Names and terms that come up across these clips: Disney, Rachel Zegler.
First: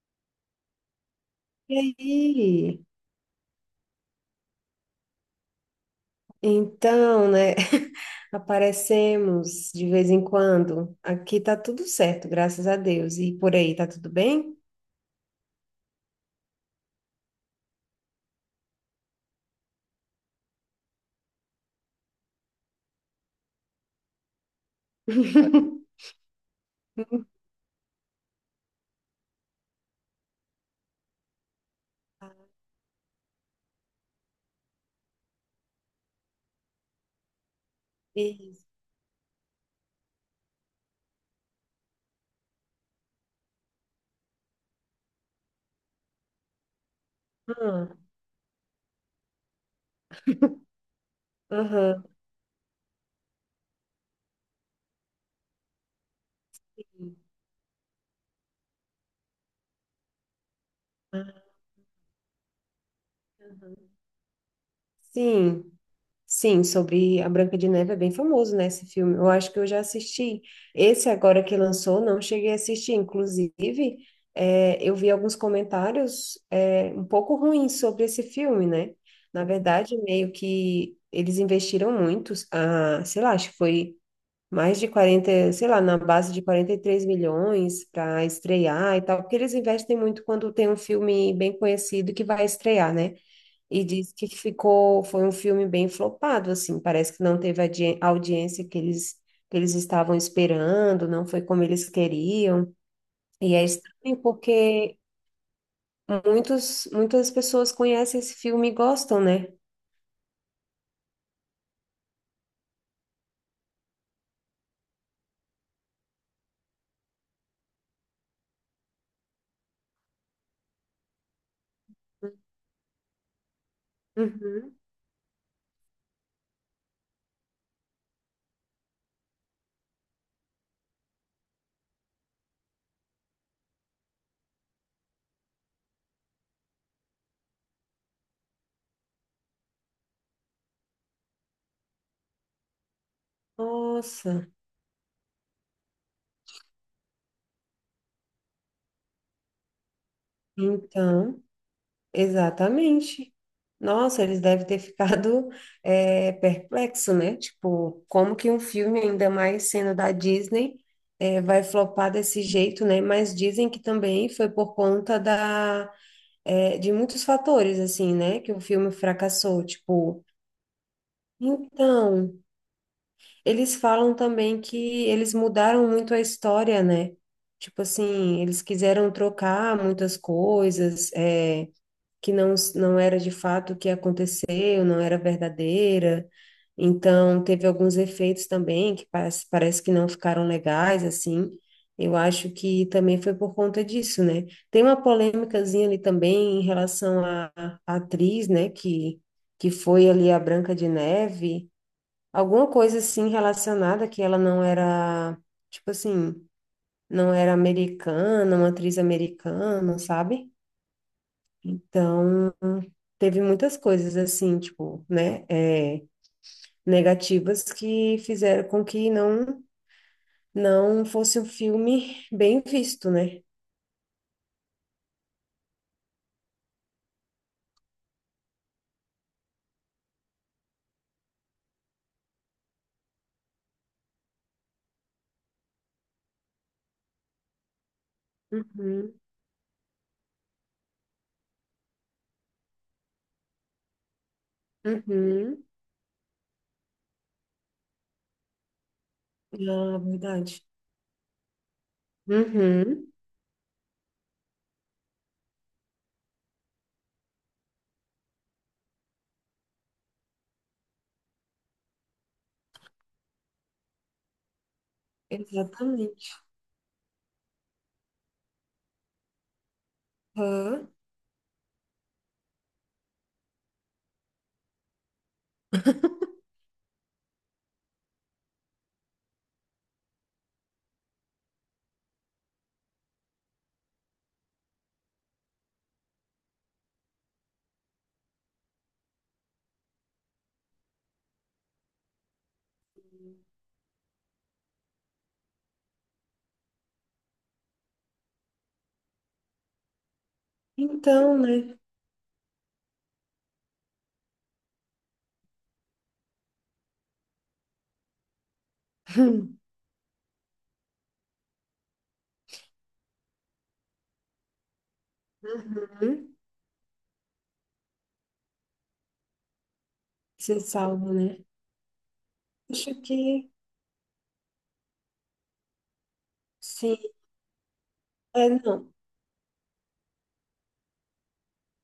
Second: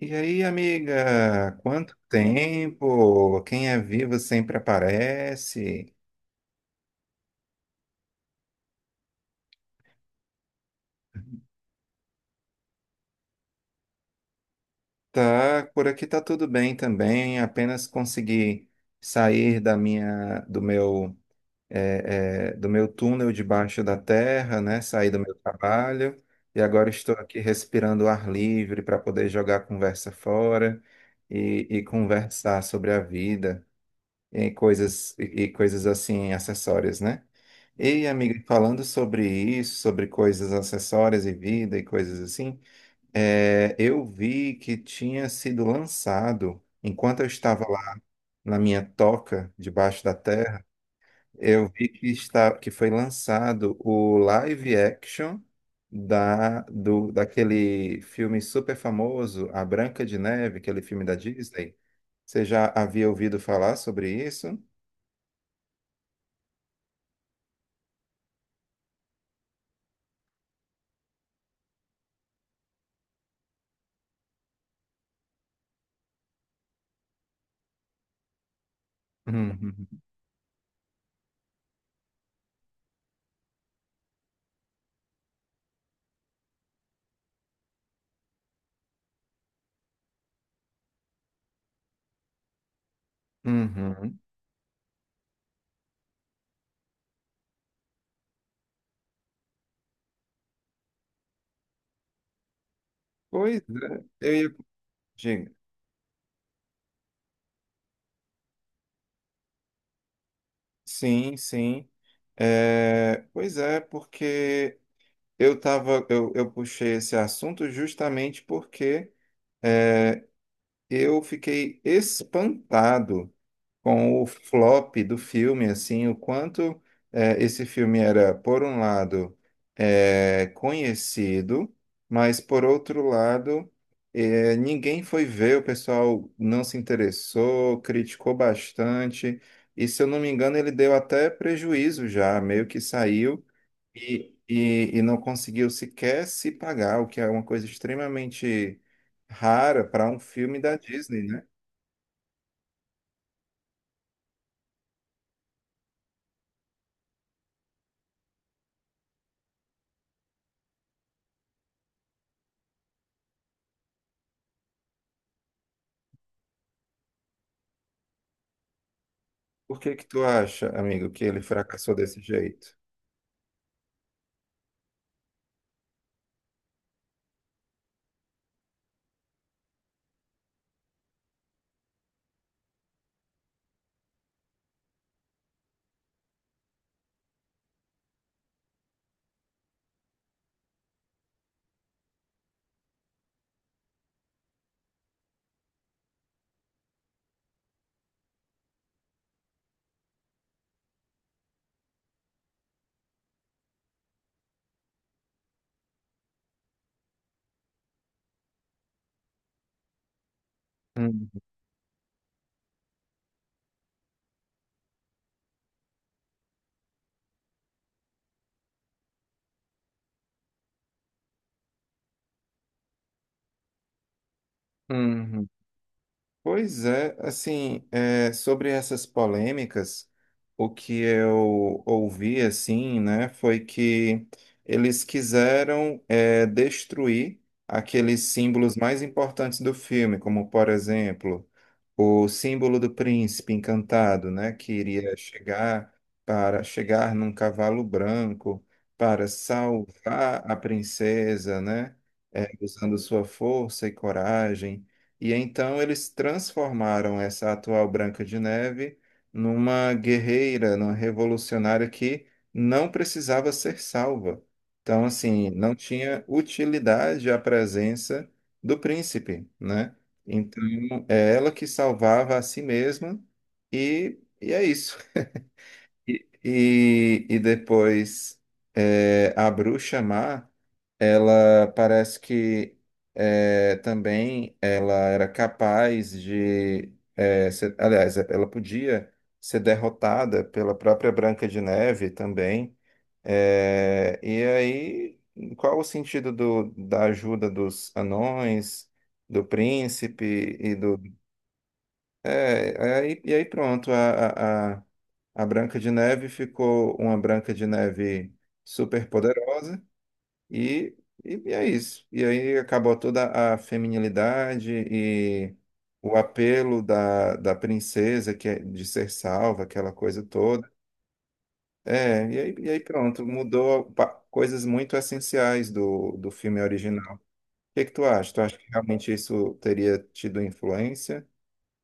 E aí, amiga, E quanto aí? tempo? Quem é vivo sempre aparece. Então, né? Aparecemos de vez em quando. Aqui tá tudo certo, graças a Deus. E por aí, tá tudo bem? Tá, por aqui tá tudo bem também. Apenas consegui sair da minha, do meu, é, é, do meu túnel debaixo da terra, né? Sair do meu trabalho e agora estou aqui respirando ar livre para poder jogar a conversa fora e conversar sobre a vida. E coisas assim acessórias, né? E amiga, Isso. falando sobre isso, sobre coisas acessórias e vida e coisas assim, eu vi que tinha sido lançado, enquanto eu estava Ah, lá na minha toca debaixo da terra, eu vi aham. que está que foi lançado o live action da do daquele filme super famoso, A Branca de Neve, aquele filme da Ah, Disney. Você já havia ouvido falar aham. sobre isso? Sim. Sim, sobre a Branca de Neve é bem famoso, né, esse filme. Eu acho que eu já assisti. Esse agora que lançou, não cheguei a assistir. Inclusive, eu vi alguns comentários, um pouco ruins sobre esse filme, né? Na verdade, Uhum. meio que eles investiram muito, ah, sei lá, acho que foi mais de 40 sei lá, na base de 43 milhões para estrear e tal, porque eles investem muito quando tem um filme bem conhecido que vai estrear, né? E diz Uhum. que foi um filme bem flopado, assim, parece que não teve a audiência que eles estavam esperando, não foi como eles queriam. E Pois é é, estranho eu ia... porque Diga. Muitas pessoas conhecem esse filme e gostam, né? Sim, sim. É, pois é, porque eu puxei esse assunto justamente porque é, eu fiquei espantado com o Uhum. flop do filme, assim, o quanto esse filme era, por um lado, conhecido, mas por outro lado, ninguém foi ver, o pessoal não se interessou, criticou bastante, e se eu não me engano, ele deu até prejuízo já, meio que saiu e, Nossa, e, e não conseguiu sequer se pagar, o que é uma coisa extremamente rara para um filme da Disney, então. né? Exatamente. Nossa, eles devem ter ficado perplexo, né? Tipo, como que um filme, ainda mais sendo da Disney, vai flopar desse jeito, né? Mas dizem que também foi por conta da, de muitos fatores, assim, né? Que o filme fracassou. Por que que Tipo, tu acha, amigo, que ele fracassou desse então, jeito? eles falam também que eles mudaram muito a história, né? Tipo assim, eles quiseram trocar muitas coisas, que não, não era de fato o que aconteceu, não era verdadeira. Então, teve alguns efeitos também parece que não ficaram legais, assim. Eu acho que também foi por conta disso, né? Tem uma polêmicazinha ali também em relação à atriz, né, que foi ali a Branca de Neve, alguma coisa assim relacionada que ela não era, tipo assim, não era americana, uma atriz americana, sabe? Uhum. Então, teve muitas coisas assim, tipo, né, negativas que fizeram com que não fosse um filme bem visto, né? Uhum. Pois é, assim, é, sobre essas polêmicas, o que eu ouvi, assim, né, foi que eles quiseram, é, destruir aqueles símbolos mais Uhum, importantes do filme, como, por exemplo, o símbolo do príncipe encantado, né, que iria uhum, chegar para chegar num cavalo branco para ah, salvar a verdade. princesa, né, é, usando Uhum, sua força e coragem. E então eles transformaram essa atual Branca de Neve numa guerreira, numa revolucionária que não precisava ser salva. Então, assim, não tinha exatamente. utilidade a presença do príncipe, né? Então, Hã? é ela que salvava a si mesma e é isso. E depois é, a bruxa má, ela parece que é, também ela era capaz de, é, aliás, ela podia ser derrotada pela própria Branca de Neve também. É, e aí, qual o sentido da ajuda dos anões, do príncipe Então, né? é, aí, e aí pronto, a Branca de Neve ficou uma Branca de Neve super poderosa e, e é isso. E aí acabou toda a feminilidade e o Uhum, apelo da princesa que é de ser salva, aquela coisa ser toda. salvo, né? É, e aí Acho pronto, que coisas muito essenciais do filme sim. original. O que que tu acha? Tu É, acha que não. realmente isso teria tido influência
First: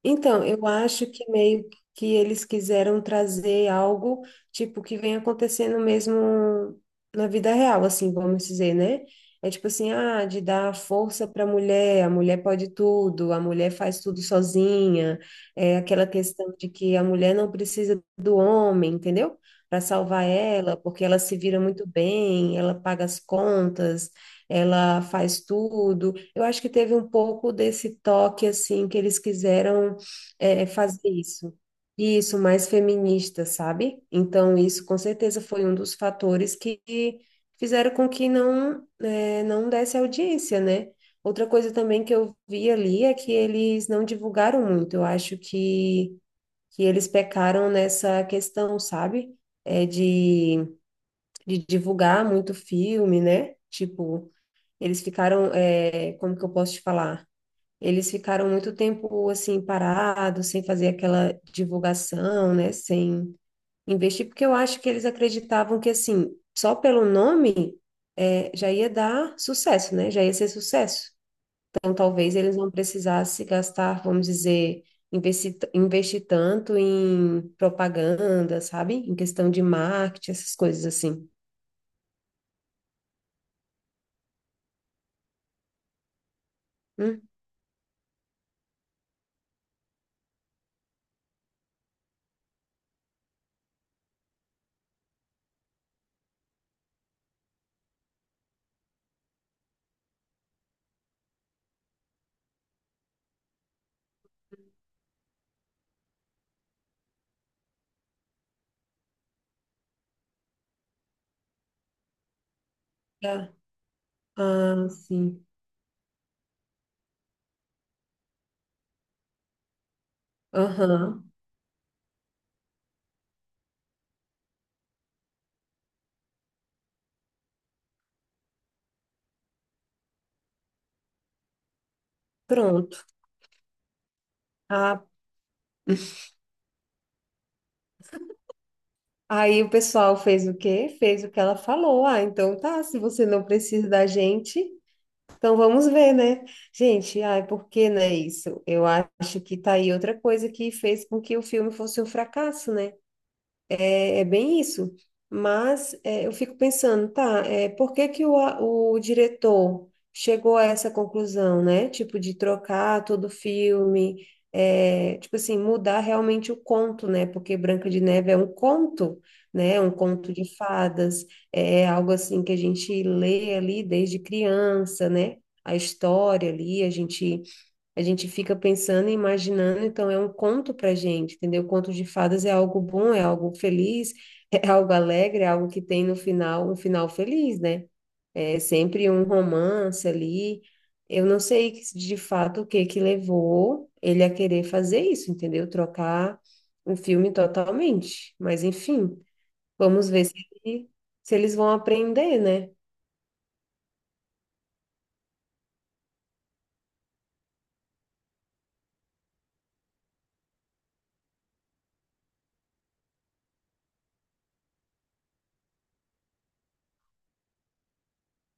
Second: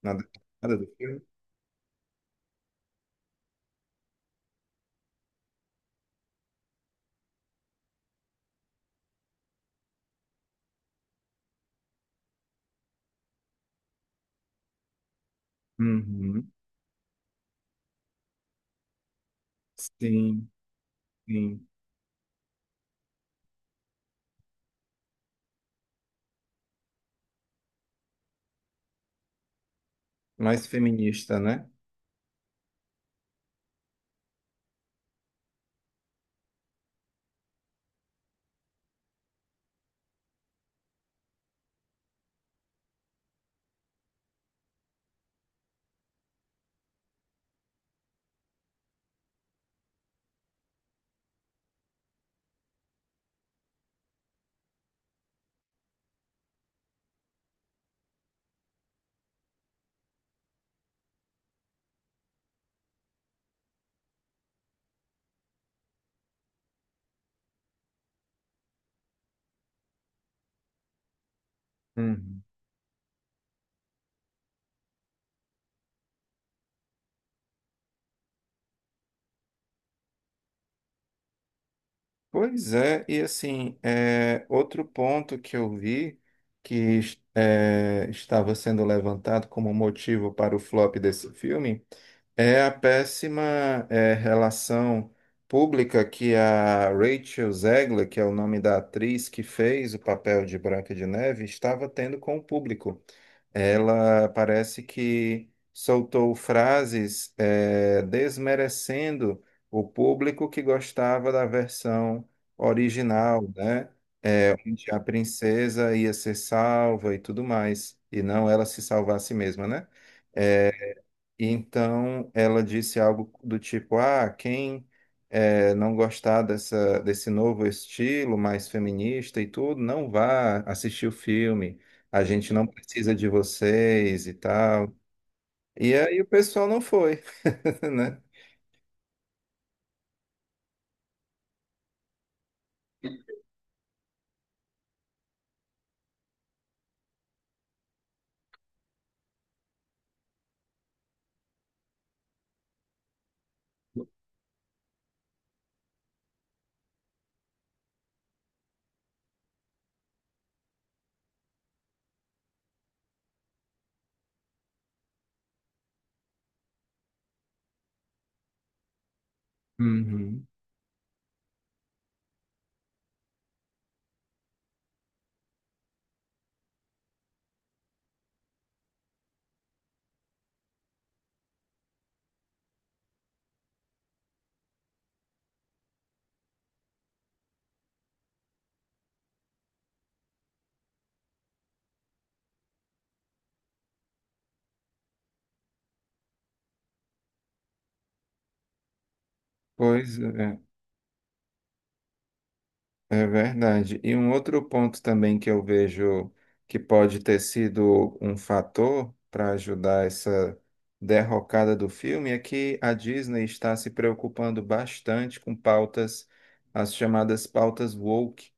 na Então, eu nada do acho filme? que meio que eles quiseram trazer algo tipo que vem acontecendo mesmo na vida real, assim, vamos dizer, né? É tipo assim, ah, de dar força para a mulher pode tudo, a mulher faz tudo sozinha, é aquela Uhum. questão de que a mulher não precisa do homem, entendeu? Para salvar Sim, ela, porque ela se vira sim. muito bem, ela paga as contas, ela faz tudo. Eu acho que teve um pouco desse toque assim que eles quiseram Mais fazer feminista, isso. né? Isso, mais feminista, sabe? Então, isso com certeza foi um dos fatores que fizeram com que não, não desse audiência, né? Outra coisa também que eu vi ali é que eles não divulgaram muito. Eu acho que eles pecaram nessa questão, sabe? É de divulgar muito filme, né? Tipo, eles ficaram, como que eu posso te falar? Eles ficaram muito tempo assim parados, sem fazer aquela divulgação, né, sem investir, porque eu acho que eles acreditavam que assim, só pelo nome já ia dar sucesso, né? Já ia ser sucesso. Então talvez Uhum. eles não precisassem gastar, vamos dizer, investir, investir tanto em propaganda, sabe? Em questão de marketing, essas coisas assim. Pois é, e assim, é, outro ponto que eu vi que Hum, é, estava sendo levantado como motivo para o flop desse filme é a péssima é, relação pública que a Rachel Zegler, que é o nome da atriz que fez o papel de Branca de Neve, estava tendo com o público. Ela parece que soltou frases desmerecendo o público que gostava da versão original, tá. né? Ah, Onde a sim. princesa ia ser salva e tudo mais, e não ela se salvar a si mesma, né? Aham. Então, ela disse algo do tipo: Ah, quem não gostar desse novo estilo mais feminista e tudo, não vá assistir o filme. A gente não Pronto. precisa de vocês e tal. Ah, E aí o pessoal não foi, né? aí o pessoal fez o quê? Fez o que ela falou. Ah, então tá, se você não precisa da gente, então vamos ver, né? Gente, ai, por que não é isso? Eu acho que tá aí outra coisa que fez com que o filme fosse um fracasso, né? É, é bem isso. Mas é, eu fico pensando, tá, por que que o diretor chegou a essa conclusão, né? Tipo, de trocar todo o filme, tipo assim, mudar realmente o conto, né? Porque Branca de Neve é um conto, né? É um conto Uhum. de fadas, é algo assim que a gente lê ali desde criança, né? A história ali, a gente fica pensando e imaginando, então é um conto para gente, entendeu? Conto de fadas é algo bom, é algo feliz, é algo alegre, é algo que tem no final um final feliz, né? É sempre um romance ali. Eu não sei de fato o que que levou ele a querer fazer isso, entendeu? Trocar o filme totalmente. Mas enfim, vamos Pois ver se, é. ele- se eles vão aprender, né? É verdade. E um outro ponto também que eu vejo que pode ter sido um fator para ajudar essa derrocada do filme é que a Disney está se preocupando bastante com pautas, as chamadas pautas woke.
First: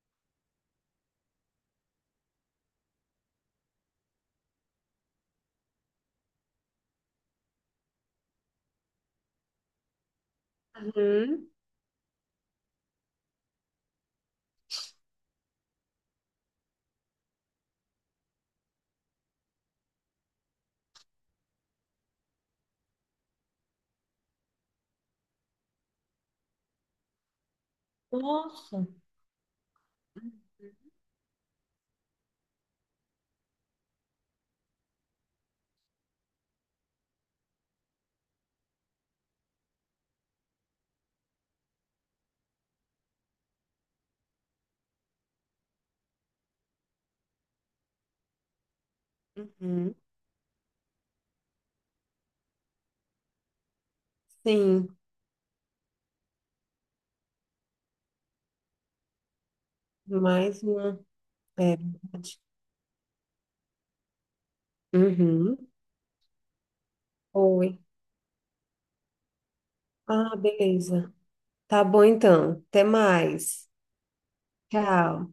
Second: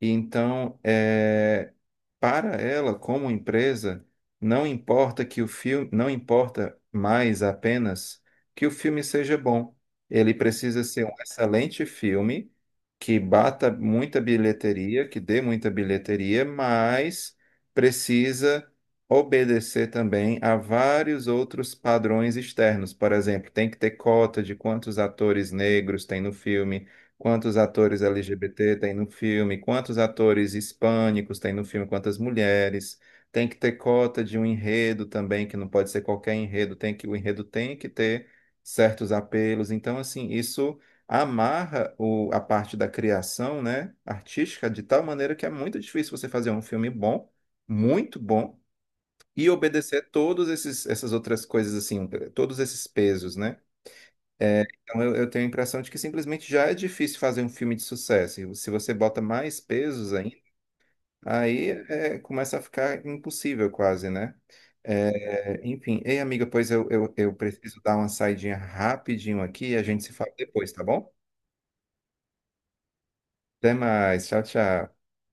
E então, para ela, como empresa, não importa que o filme, não importa mais apenas que o filme seja bom. Ele precisa ser um Uhum. excelente filme que bata muita bilheteria, que dê muita bilheteria, mas precisa obedecer também a vários outros padrões externos. Por exemplo, tem que ter cota de quantos atores negros tem no filme, quantos atores LGBT Nossa. tem no filme? Quantos atores hispânicos tem no filme? Quantas mulheres? Tem que ter cota de um enredo também, que não pode ser qualquer enredo, tem que o enredo tem que ter certos apelos. Então, assim, isso amarra a parte da criação, né, artística de tal maneira que é muito difícil você fazer um filme bom, muito bom, e Uhum. obedecer todos esses essas outras coisas assim, todos esses pesos, né? É, Sim, então, eu tenho a impressão de que simplesmente já é difícil fazer um filme de sucesso. E se você bota mais pesos ainda, mais uma. aí É, é, verdade. começa a ficar impossível quase, né? Uhum. É, enfim, ei, amiga, pois eu Oi. preciso dar uma saidinha rapidinho aqui e a gente se fala Ah, depois, tá bom? beleza. Tá bom então. Até mais. Até mais, tchau, tchau. Tchau.